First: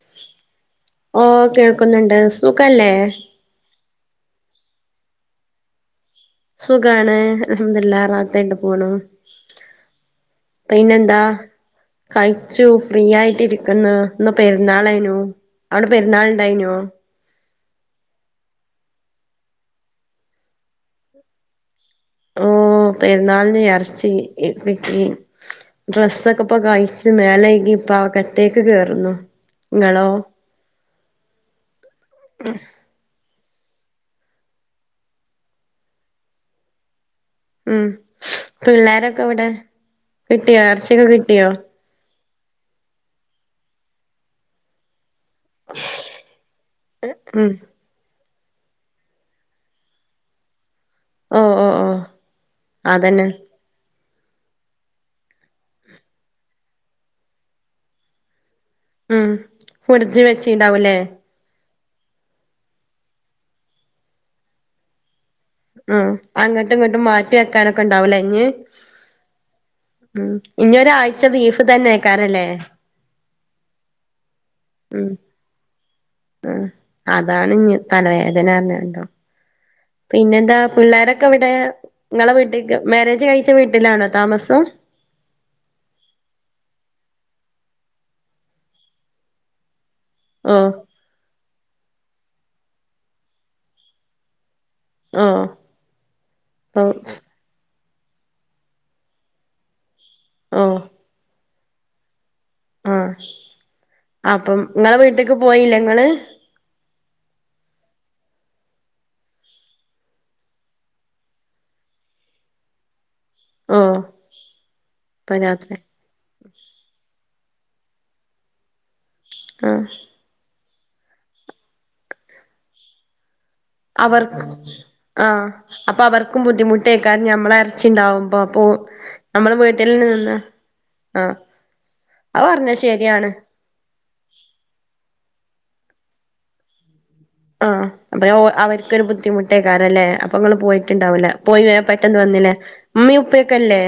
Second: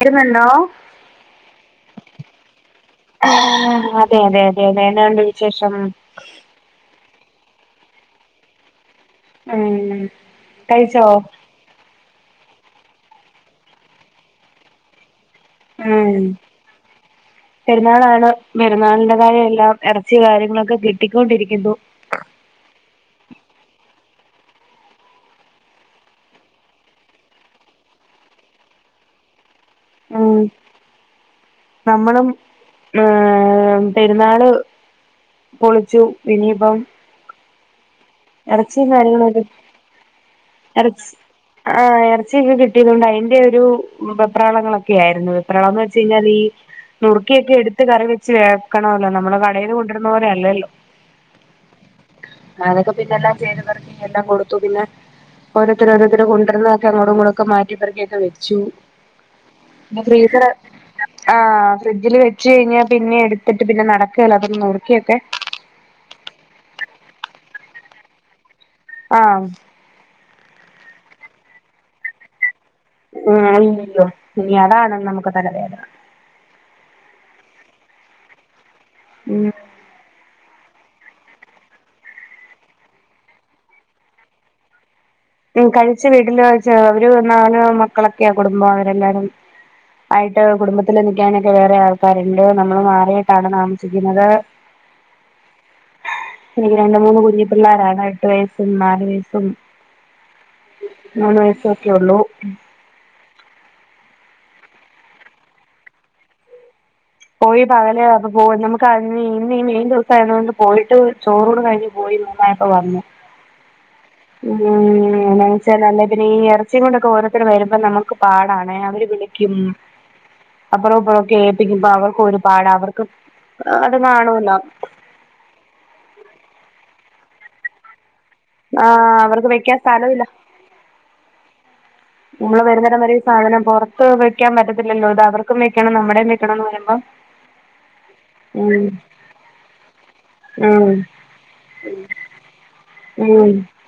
ഇരുന്നുണ്ടോ ഓ കേൾക്കുന്നുണ്ട് സുഖല്ലേ അതെ അതെ അതെ അതെ എന്നാണ്ട് വിശേഷം സുഖാണ് അഹമ്മദില്ല റാത്തട്ട് പോണു ഉം കഴിച്ചോ പിന്നെന്താ കഴിച്ചു ഫ്രീ ആയിട്ട് ഇരിക്കുന്നു ഇന്ന് പെരുന്നാളായിനു അവിടെ ഉം പെരുന്നാൾ ഇണ്ടായിനോ പെരുന്നാളാണ് പെരുന്നാളിന്റെതായ എല്ലാം ഇറച്ചി കാര്യങ്ങളൊക്കെ കിട്ടിക്കൊണ്ടിരിക്കുന്നു ഓ പെരുന്നാളിന് ഇറച്ചി വെക്കി ഡ്രസ്സൊക്കെ ഇപ്പൊക്കെ അഴിച്ച് മേലഴകി ഇപ്പ അ കത്തേക്ക് കേയറുന്നു ഉം നമ്മളും ആ... പെരുന്നാള് പൊളിച്ചു ഇനിപ്പം ഉം പിള്ളോരൊക്കെ ഇവിടെ കിട്ടിയോ ഇറച്ചിയക്കേ കിട്ടിയോ കിട്ടിയതൊണ്ട് അതിന്റെ ഒരു വെപ്രാളങ്ങളൊക്കെ ആരുന്നു വെപ്രളന്ന് വെച്ച് കഴിഞ്ഞാല് ഈ ഉം നുക്കിയൊക്കെ എടുത്ത് കറി ചേർക്കണമല്ലോ നമ്മള് കടയിന്ന് കൊണ്ടിരുന്ന പോലെ അല്ലല്ലോ ഓ ഓ ഓ അതൊക്കെ അതന്നെ പിന്നെല്ലാം ചെയ്തും പെറുക്കി എല്ലാം കൊടുത്തു പിന്നെ ഓരോത്തരോത്തരു കൊണ്ടുരുന്നക്കെ അങ്ങൊടും ഇങ്ങൊടും മാറ്റി പെറുക്കിക്കെ വെ ച്ചു ഉം അ ഫ്രിഡ്ജ് ഫ്രീസറ് വെച്ചിണ്ടാവൂലേ ആ ഫ്രിഡ്ജിൽ വെച്ച് കഴിഞ്ഞാൽ പിന്നെ എടുത്തിട്ട് പിന്നെ നടക്കുകേല അതൊന്ന് നോക്കിയൊക്കെ ആ അങ്ങോട്ടും ഇങ്ങോട്ടും മാറ്റി വെക്കാനൊക്കെ ഇണ്ടാവൂലേ ഇഞ്ഞ് ആ ഉം ഇനിഒരാഴ്ച്ച ബീഫ് തന്നെയ്ക്കാരല്ലേ ഉം ഇല്ലല്ലോ ഇനിഅതാണ് നമുക്ക്തലവേദന ഉ അതാണ്ഞ് തലവേദനപറഞ്ഞ പിന്നെ? പിന്നെന്താ പിള്ളോരൊക്കെഇവിടെ നിങ്ങളെവീട്ടിക്ക് മാരേജ്ഴിച്ച വീട്ടിലാണോതാമസം? ഉം കഴിച്ചു വീട്ടില് അവര്നാല് മക്കളൊക്കെയാകുടുംബം അവരെല്ലാരും ആയിട്ട് ഓഹ് കുടുംബത്തില് നിക്കാനൊക്കെവേറെ ആൾക്കാരുണ്ട് നമ്മള്മാറിയിട്ടാണ്താമസിക്കുന്നത് ഓഹ് ഓഹ് രണ്ട്മൂന്ന്കുഞ്ഞിപിള്ളാര രട്ട് വയസ്സും നാല് വയസും മൂന്ന് വയസൊക്കൊള്ളൂ ആ അപ്പം ഇങ്ങളെവീട്ടേക്ക്പോയില്ലങ്ങള്? പോയി പകല് [unintelligible] പോയിട്ട് ചോറൂണ് കഴിഞ്ഞ് പോയി പ്പപറഞ്ഞു ഓഹ് ഇപ്പം രാത്രി [unintelligible] ഈ ഇറച്ചിയ കൊണ്ടൊക്കെരോ ത്തര് വരുമ്പോമ്മക്ക്പാടണെ അവര് വിളിക്കും ആഹ് അപ്പറംഇപ്പറ കേപ്പിക്കുമ്പോ അവർക്ക്ഒരുപാട് അവർക്ക് അത് അവർക്ക് കാണുമല്ലോ ആ അപ്പൊഅവർക്കും ബുദ്ധിമുട്ടേയ്ക്കാരം ഞമ്മളെഎർച്ചിണ്ടാവും അപ്പപ്പോ ആഹ് അവർക്ക് നമ്മള് വെക്കാൻ സ്ഥലമില്ല വീട്ടിലെന്നനിന്ന് ആഹ നമ്മള് വെരുന്നടംവരെ ഈസാധനം പെറത്ത് വെക്കാൻപറ്റത്തില്ലല്ലോ അതഅവർക്ക് മെക്കണം നമ്മുടേം വെക്കണന്ന് പറയുമ്പോ ആഹ അതയൊഅവര്ക്കൊരു ബുദ്ധിമുട്ടേയ്ക്കാരല്ലേ? ഉം അപ്പങ്ങള്പോയിട്ട്ണ്ടാവൂല പോയിവേം പെട്ടന്ന് വെന്ന്ലേ ഇമ്മീംഉപ്പിയൊക്കെല്ലേ?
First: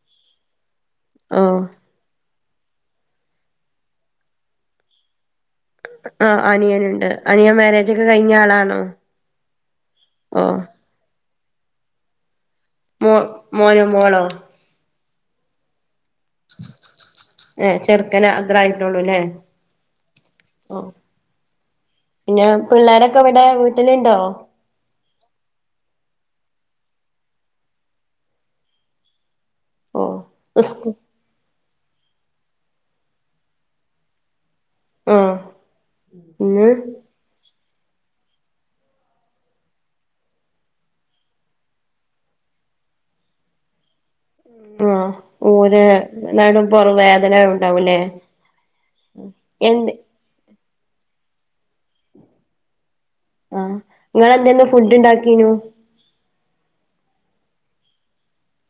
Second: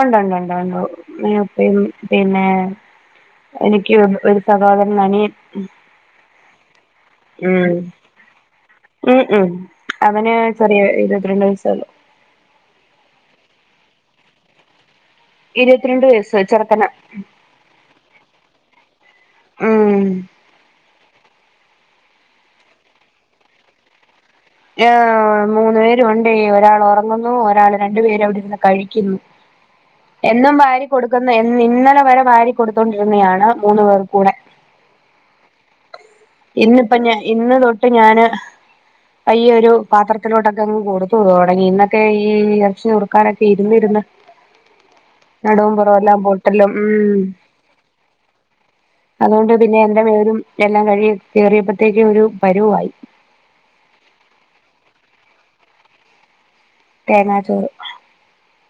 ഉണ്ട്ഉണ്ട്ഉണ്ട് ഉണ്ട്ഉമ്മീംഉപ്പീംപിന്നെ എനിക്ക് ഒരു സഹോദര [unintelligible] ആ അനിയന്ണ്ട് അനിയൻ ഉം മാരേജ്ക്കെ കഴിഞ്ഞആളാണോ ഉം ഉം അവന് ചെറിയ ഇര്‌വത്രണ്ട് വയസ്സൊള്ളു മോ മോനോ മോളോ ഇരുവത്ത്രണ്ട് വയസ്ചെറക്കനാ ഏഹ് ചെറുക്കന് [unintelligible] പിന്നെ പിള്ളോരൊക്കൊവിടെ വീട്ടില്ണ്ടോ? ആ മൂന്നുപേര്ണ്ടെയ് ഒരാളൊറങ്ങുന്നു ഒരാള് രണ്ടുപേരവിടെരിന്ന് കഴിക്കുന്നു എന്നും ഓഹ് സ്കൂ വാരികൊടുക്കുന്ന എഇന്ന ന്നലവരെ വരികൊടുത്തോണ്ടിരുന്നയാണ് മൂന്നുപേർകൂടെ ആഹ് ഇന്ന് ഇന്നിപ്പഞാ ഇന്ന്തൊട്ട് ഞാന് പയ്യെരു പാത്രത്തിലോട്ടൊക്കങ്ങ് കൊടുത്തു തൊടങ്ങി ഇന്നക്കെ ഈ എർച്ചിനുർക്കാനൊക്കെ ഇര്ന്നര്ന്ന് ആ ഊര നടും പൊട്ടലും പൊറവവേദനാവ്ണ്ടാവുലേ അതോണ്ട്പിന്നെ [unintelligible] പേരും എല്ലാംകഴുകി കേറിയപ്പോത്തേക്കുംഒരു പരുവായി. ആഹ് നിങ്ങെളെന്തെന്ന് ഫുഡ്ഡ്ഇണ്ടാക്കീനു? തേങ്ങചോറ്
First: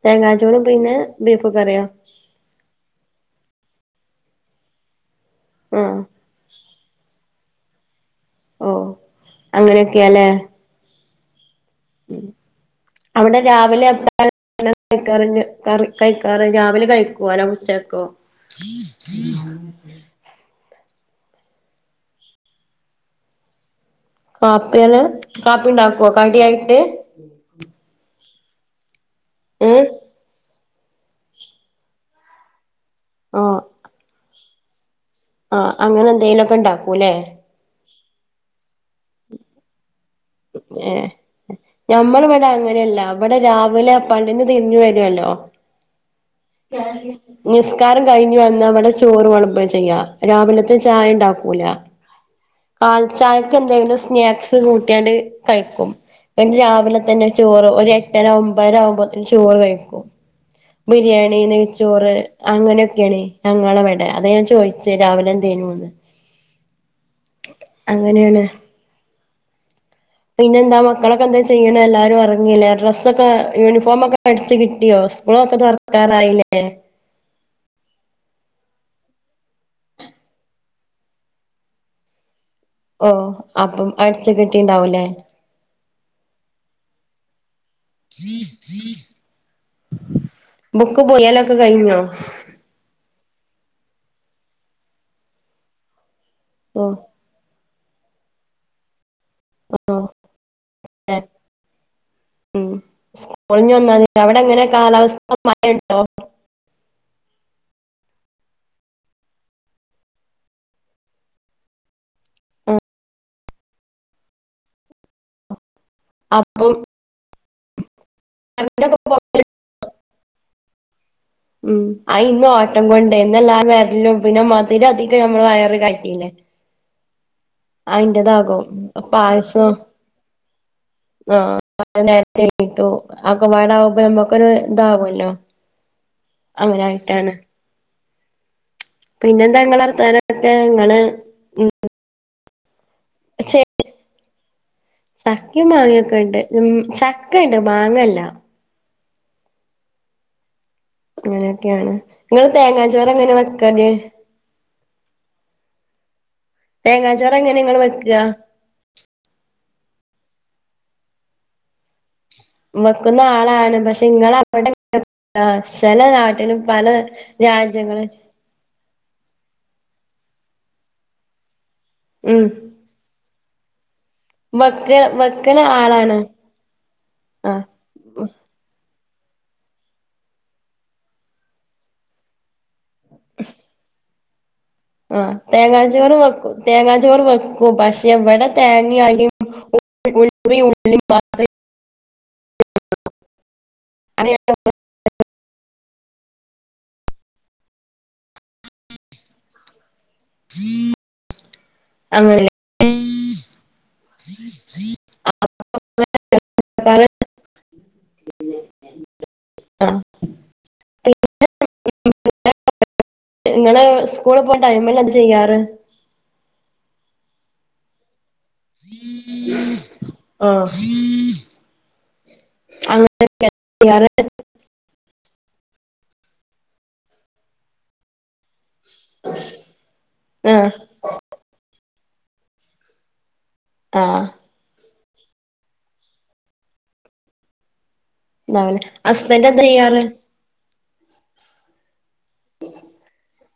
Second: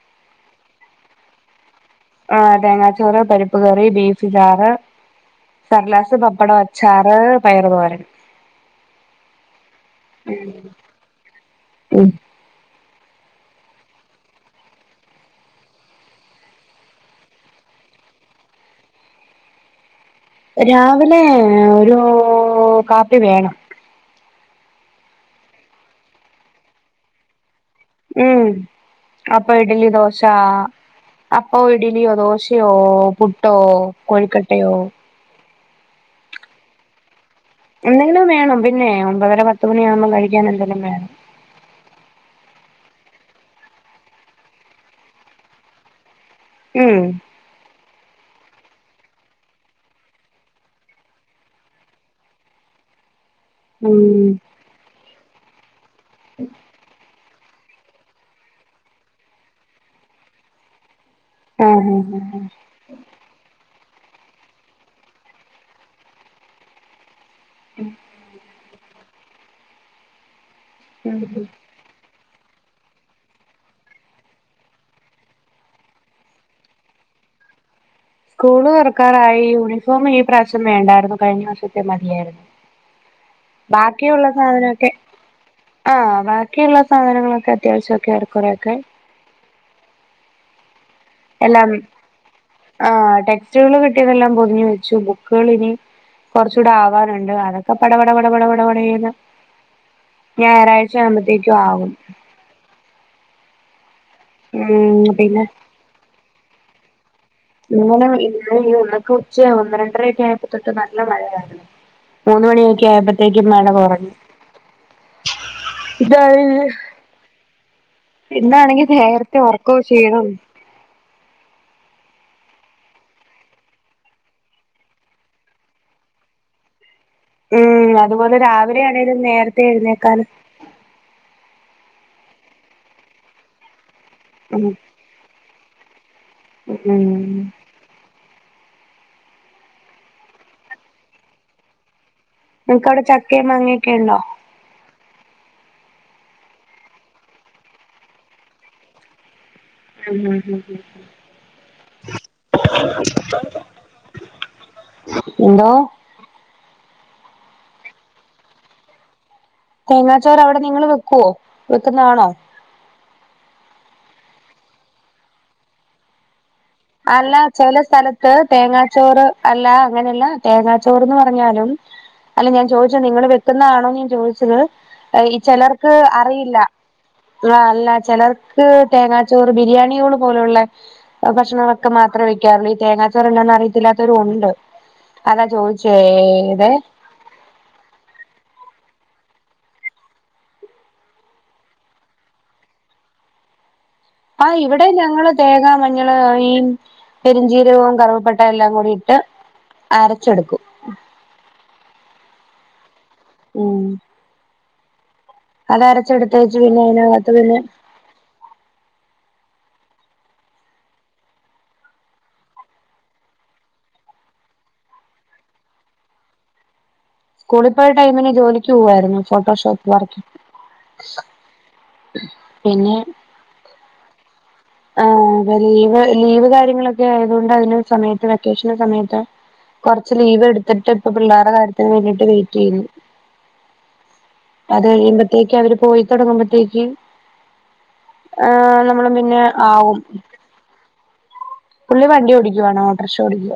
തേങ്ങാചോറും പിന്നെബീഫ്കറിയോ? ആ തേങ്ങാച്ചോറ് പരിപ്പ്കറി ബീഫ്ചാറ് ആഹ് സർലാസ്, പപ്പടം, അച്ചാറ് പയറ്തോരനും ഓ അങ്ങനെയൊക്കെയാല്ലെ? ഉം അവിടെ രാവിലെ [unintelligible] [unintelligible] രാവിലെ കഴിക്കോ അല്ല ഉച്ചക്കോ? [inaudible] രാവിലേ ഒരൂ കാപ്പിവേണം കാപ്പിയണ് കാപ്പിണ്ടാക്കോ കടിയായിട്ട്? ഉം അപ്പം, ഏഹ് ഇഡ്ലി, ദോശാ അപ്പൊ ഇഡ്ലിയോ ദോശയോ പ്പോ പുട്ടോ ആഹ് കൊഴിക്കട്ടയോ ആഹ് അങ്ങനെ എന്തേലൊക്കെ ഇണ്ടാക്കുല്ലേ എന്തെങ്കിലും വേണം പിന്നെ ഒമ്പതര പത്ത് മണിയാവുമ്പോ കഴി ഞ്ഹേ ഞമ്മള് ഇവ്ടങ്ങന നല്ല ഇവടെ രാവിലെ പള്ളീന്ന് തിര്ഞ്ഞ് വരൊല്ലോ ഉം നിസ്കാരം കഴി ഞ്ഞ് വന്നവടെ ചോറ് വളമ്പ ചെയ്യ രാവ്‌ലത്തെ ചായ ഇണ്ടാക്കൂല കാലി ചായക്ക് എന്തെങ്കിലും ഉം സ്നാക്സ് കൂട്ട്യാണ്ട് കഴിക്കും പിന്നെ രാവിലെ തന്നെ ചോറ് ഒരു എട്ടര ഒമ്പേര ആവുമ്പോത്തിന് ചോറ് കഴിക്കും ബിരിയാ ണി, ആഹ് നെയ്ച്ചോറ്, ആഹ് ആഹ് അങ്ങനൊക്കേണ് ഞങ്ങളെവെടെ ടെ അതെഞാൻ ചോയ്ച്ചേ രാവിലെ എന്തേനുന്ന് അങ്ങനെയാണ് പിന്നെന്താ മക്കളൊക്കെ എന്താ ഉം ചെയ്യണേ എല്ലാരും ഒറ ങ്ങില്ലേ ഡ്രസ്സൊക്കെ യൂണിഫോമൊക്കെ അടിച്ചു കിട്ടിയോ സ്കൂളൊക്കെ തൊറക്കാനായില്ലേ സ്കൂള് തൊറക്കാറായി യൂണിഫോം ഈ പ്രാശ്യം വേണ്ടായിരുന്നു കഴിഞ്ഞ വർഷത്തെ മതിയായിരുന്നു ഓ അപ്പം ബാക്കിയുള്ള അടിച്ച് സാധനൊക്കെ കിട്ടിണ്ടാവൂലേ ആഹ് ബാക്കിയുള്ള സാധന ക്കെ അത്യാവശ്യംക്കെ ഏറെകുറെക്കെ ബുക്ക് പൊതിയലൊക്കെ എല്ലാം കഴിഞ്ഞോ ആഹ് ടെക് സ്റ്റ്കള് കിട്ടിയതെല്ലാം പൊതിഞ്ഞു വെച്ചു ബുക്കുകൾ ഇനി കുറച്ചുടെ ഓ ആവാനുണ്ട് അതൊ ക്കെ പട പട പട പട പട പടേന്ന് ഓ ഞായറാഴ്ച ആകുമ്പോത്തേക്കും ആവും സ്കൂളിഞ്ഞി ഒന്നാം [unintelligible] അവിടെ എങ്ങനെ ഉം കാലാവസ്ഥ പിന്നെ മഴണ്ടോ ഇങ്ങനെ [unintelligible] ക്ക് ഉച്ച ഒന്ന് രണ്ടരക്ക ആയപ്പോത്തൊട്ട് നല്ല മഴയായിരുന്നു മൂന്ന് ആ മണിയൊക്കെ ആയപ്പോത്തേക്കും മഴ കൊറഞ്ഞു അ ഇന്നാ ഇന്നാണെങ്കി കറന്റൊക്കെ നേരത്തെ ഒറക്കും ക്ഷീണം ഉം ആ ഇന്ന് ഓട്ടം കൊണ്ട്ന്നല്ലാം വരിലും പിന്നെ മധിരം അധികം നമ്മള് വയറ് കയറ്റില്ലേ ഉം അതുപോലെ അയിൻ്റെതാകും രാവിലെ ആണേലും നേരത്തെ പായസും.. എഴുന്നേക്കാനും ആഹ് [unintelligible] നേരത്തെ എണീറ്റു.. അതൊക്കപാടാവുമ്പോ നമ്മക്കൊരു ഉം ഇതാവുല്ലോ അങ്ങനായിട്ടാണ് ഉം പിന്നെന്താ ങ്ങളെ വർത്താനക്കെ ങ്ങള് ഉം നിങ്ങക്ക് അവടെ ചക്കയും മാങ്ങക്കെണ്ടോ ചക്കയും മാങ്ങൊക്കെ ഇണ്ട്.. ഉം ചക്ക ഇണ്ട് മാങ്ങല്ല ഉം ഉം ഹും അങ്ങനെയൊക്കെയാണ് ങ്ങള് തേങ്ങാ ചോറ് എങ്ങനെ വെക്കല് എന്തോ തേങ്ങാ ചോറ് എങ്ങനെ ഇങ്ങള് വെക്ക തേങ്ങാച്ചോർ അവിടെ നിങ്ങള് വെക്കുവോ വെക്കുന്നാണോ വെക്കുന്ന ആളാണ്.. പക്ഷെ ഇങ്ങള് അവടെ [inaudible] ചെല നാട്ടിലും പല അല്ല ചെല രാജ്യങ്ങള് സ്ഥലത്ത് തേങ്ങാ ചോറ് അല്ല അങ്ങനെയല്ല തേങ്ങാ ചോറ്ന്ന് പറഞ്ഞാലും ഉം അല്ല ഞാൻ ചോയ്ച്ച് നിങ്ങള് വെ ക്കുന്നാണോന്ന് ഞാൻ ചോദിച്ചത് വെക്ക വെക്കണ ചെലർക്ക് ആളാണ് അറിയില്ല ആ ആഹ് അല്ല ചെലർക്ക് തേങ്ങാച്ചോറ് ബിരിയാണ്യോള് പോലുള്ള ഭക്ഷണങ്ങളൊക്കെ മാത്രേ വെക്കാറുള്ളൂ ഇ തേങ്ങാ ചൊറെന്താന്നറിയത്തില്ലാത്തൊരും ഉണ്ട് ആ അതാ തേങ്ങാ ചോറ് വെക്കും.. ചോദിച്ചേതെ തേങ്ങാ ചോറ് വെക്കും പഷേ ഇവടെ തേങ്ങ യും അരി [inaudible] ആ ഇവിടെ ഞങ്ങള് തേങ്ങ മഞ്ഞൾ അരിം പെരുഞ്ചീരവുംവും കറവപ്പട്ട എല്ലാം കൂടി ഇട്ട് അരച്ചെടുക്കും അങ്ങനല്ലെ ഉം അത് അരച്ചെടുത്തേച്ചു പിന്നെ അയിതിനകത്ത് പിന്നെ ആഹ [unintelligible] നിങ്ങള് സ്കൂള് പോണ ടൈംമിൽന്താ ചെയ്യാറ് സ്കൂളിൽ പോയ ടൈമിന് ജോലിക്ക് പോവുവായിരുന്നു.. ഫോട്ടോഷോപ്പ് വർക്ക് ആഹ്. [unintelligible] ആ ലീവ് ലീവ് കാര്യങ്ങളൊക്കെ ആയത്കൊണ്ട് അതിന് സമയത്ത് വെക്ക സമയത്ത് കുറച്ച് ലീവ് ആഹ് എടുത്തിട്ട് ഇപ്പം പിള്ളേരടെ കാര്യ ത്തിന് വേണ്ടീട്ട് വെയിറ്റ് ചെയ്യുന്നു ആഹ് അത് കഴിയുമ്പോത്തേക്കും അവര് പോയി തുടങ്ങുമ്പോത്തേക്ക് ആ ഇതാവല്ലേ നമ്മള് പിന്നെ ഹസ്ബൻഡ് എന്താ ആവും ചെയ്യാറ് പുള്ളി വണ്ടി ഓടിക്കുവാണ് ഓട്രഷ ഓടിക്കുവ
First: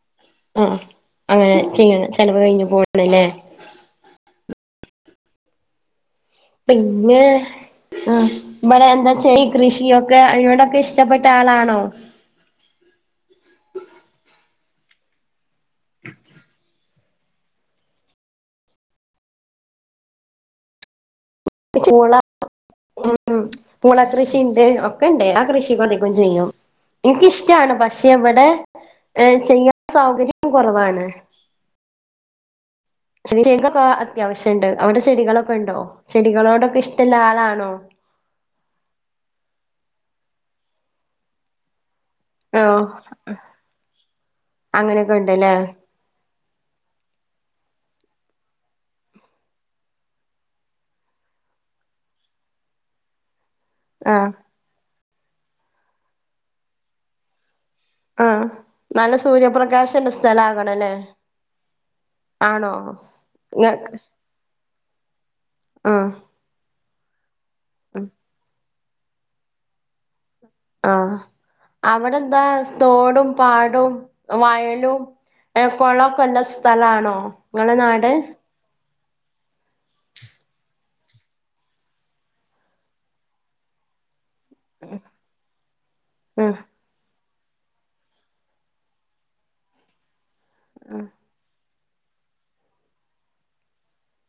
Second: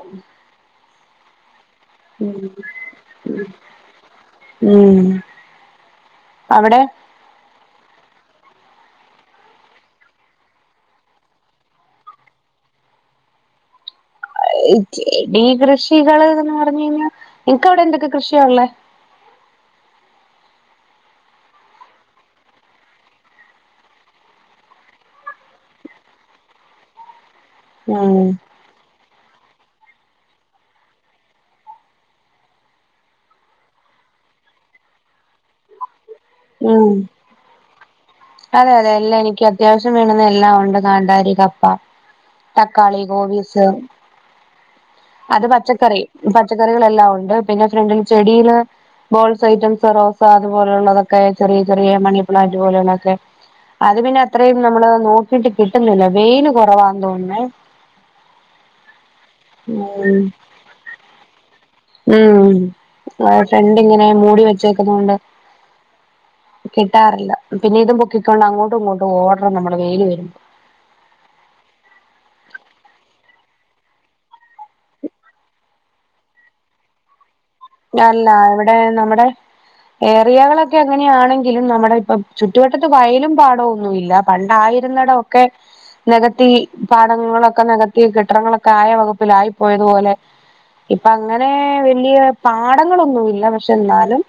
ആ.. ആ. അങ്ങനെ ചെല ചെലവ് കഴിഞ്ഞ് പോകണല്ലേ ഉം അവിടെ പിന്നേ, ആഹ് ഇബടെ എന്താ ചെടിയൊക്കെ കൃഷിയൊക്കെ അതിനോടൊക്കെ ഇഷ്ടപ്പെട്ട ആളാണോ? അയ് [inaudible] ചെടീ കൃഷികള്ന്ന്ന്ന് പറഞ്ഞ് കഴിഞ്ഞാൽ ഇൻക്ക് അവിടെ എന്തൊക്കെ കൃഷിയാള്ളേ അ [unintelligible] [unintelligible] ഉം, ഉം, പൂള കൃഷിണ്ട്. ഒക്കെ ഇണ്ട്. ആ കൃഷി [unintelligible] ക്കും ചെയ്യും. ഇൻക്ക് ഇഷ് ടാണ്. പക്ഷെ ഉം ഇവടെ ഏ ചെയ്യാൻ സൗകര്യം കൊറവാണ്. [unintelligible] ക്കെ അത്യാവശ്യംണ്ട്. അവടെ ചെടികളൊക്കെ ഉണ്ടോ? ചെടികളോടൊക്കെ ഉം ഇഷ്ടള്ള ആളാണോ? അതെ അതെ, എല്ലാം എനിക്ക് അത്യാവശ്യം വീണന്ന് എല്ലാം ഉണ്ട്. കാന്താരി, കപ്പ ഓ തക്കാളി, കോബീസ് അങ്ങനെയൊക്കെ അത് ഉണ്ടല്ലേ പച്ചക്കറി. പച്ചക്കറികളെല്ലാം ഉണ്ട്. പിന്നെ ഫ്രണ്ട്ല് ചെടിയില് ബോൾസ് ഐറ്റംസ്, റോസ അതുപോലെയുള്ളതൊക്കെ ചെറിയ ചെറിയ മണി പ്ലാന്റ് പോലെയുള്ളതൊക്കെ അത് ആ പിന്നെ അത്രയും നമ്മള് നോക്കിട്ട് കിട്ടുന്നില്ല വെയില് കുറവാന്ന് തോന്നുന്നേ ആഹ്, നല്ല സൂര്യപ്രകാശല്ലെ ഉം സ്ഥല ആകണ ലേ ഉം, [unintelligible] ഫ്രണ്ട് ഇങ്ങനെ മൂടി വെച്ചേക്കുന്ന കൊണ്ട് ആഹ് കിട്ടാറ്ല്ല. പിന്നെ ഇതും പൊക്കിക്കൊണ്ട് അങ്ങോട്ടും ഇങ്ങോട്ടും ഓടണം നമ്മടെ വെയില് വരുമ്പോ ആഹ്, അവിടെന്താ? തോടും പാടും വയലും ഏ കൊളക്കല്ല സ്ഥലാണോ നിങ്ങളെ നാട് നാല്ല. ഇവടെ നമ്മ്ടെ ഏറിയകളൊക്കെ അങ്ങനെയാണെങ്കിലും നമ്മുടെ ഇപ്പം ചുറ്റുവട്ടത്ത് വയലും പാടൊന്നുല്ല പണ്ടായിരുന്നിടൊക്കെ നികത്തി ഉം പാഠങ്ങളൊ ക്കെ നെകത്തി. കെട്ടടങ്ങളൊക്കെ ആയ വകുപ്പിലായിപ്പോയതുപോലെ ഇപ്പ അങ്ങനെ വലിയ പാടങ്ങളൊന്നുല്ല. പക്ഷെ ന്നാലും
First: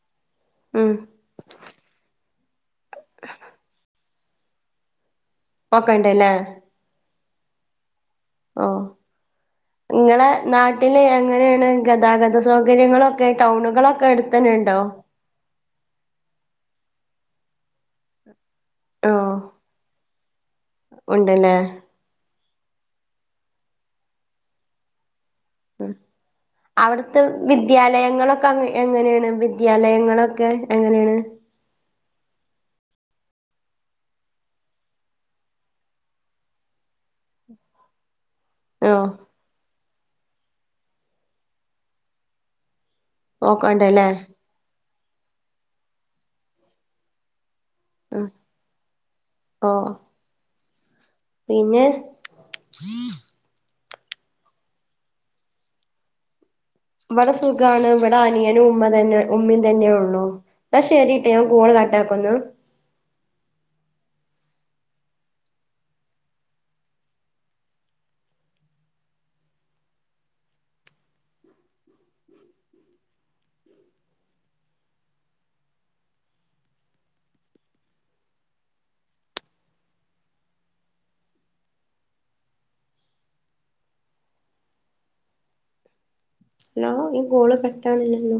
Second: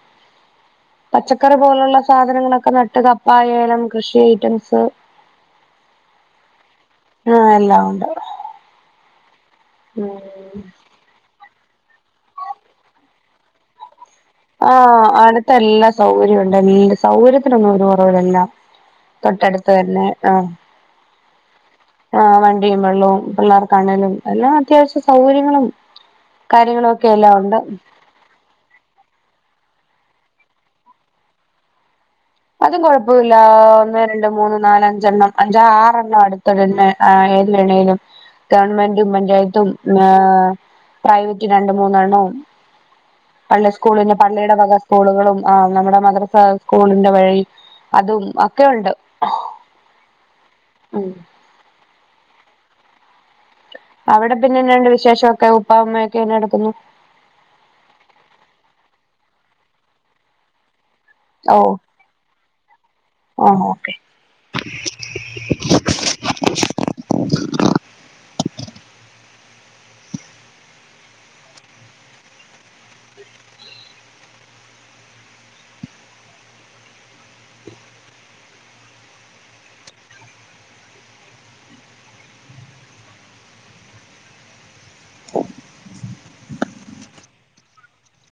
ഉം പച്ചക്കറി പോലുള്ള സാധനങ്ങളൊക്കെ ന ട്ട കപ്പ, ഏലം,, കൃഷി ഐറ്റംസ് ഒക്കെ ഇണ്ട്. ല്ലേ ആഹ്, എല്ലാം ഉണ്ട് അവ്ടെ ഓ! ഇങ്ങളെ നാട്ടില് എങ്ങനെ [unintelligible] ഗതാഗത സൗകര്യങ്ങളൊക്കെ ടൗണുകളൊക്കെ എടു ആഹ്, അടുത്ത് എല്ലാ സൗകര്യംണ്ട് എല്ല സൗര്യത്തിനൊന്നും ഒരു കൊറവിലല്ല ഓ തൊട്ടടുത്ത് തന്നെ. ആ ഉണ്ടല്ലേ ആ വണ്ടിയും വള്ളോം പിള്ളേർ കണലും എല്ലാം അത്യാവശ്യം അവിടത്തെ എല്ലാം ഉണ്ട് വിദ്യാലയങ്ങളൊക്കെ അ എങ്ങനേണ് വി ദ്യാലയങ്ങളൊക്കെ എങ്ങനേണ്? അതും കൊഴപ്പന്നുല്ലാ.. ഒന്നേ രണ്ടേ മൂന്നേ നാലേ അഞ്ചണ്ണം അഞ്ചു ആറെണം അടുത്തൊരണ്ണ ആ എ [unintelligible] ഓ ഗവണ്മെന്റും പഞ്ചായത്തും ന്നേ പ്രൈവറ്റ് രണ്ടു മൂന്നെണ്ണും പല ഓക്കണ്ടല്ലേ സ്കൂളിന്നും പള്ളിയുടെ വക സ്കൂളുകളും ആ നമ്മടെ മദ്രസ സ്കൂളിന്റെ വേ അതും ഒക്കെയുണ്ട് ഓ [unintelligible] പിന്നെ അവിടെ പിന്നെന്ത്ണ്ട് വിശേഷം ഒക്കെ. ഉപ്പ ഉമ്മ ഒക്കെ എന്തെടുക്കുന്നു ഇവടെ സുഖാണ്. ഇവടെ അനിയനും ഉമ്മ തന്നെ ഉമ്മിം തന്നെയുള്ളൂ. ന്നാ ശരി ട്ടോ. ഞാൻ ഓ കോള് കട്ടാകുന്നു. [inaudible] ഹലോ ഈ കോള് കട്ടാണ്ല്ലല്ലോ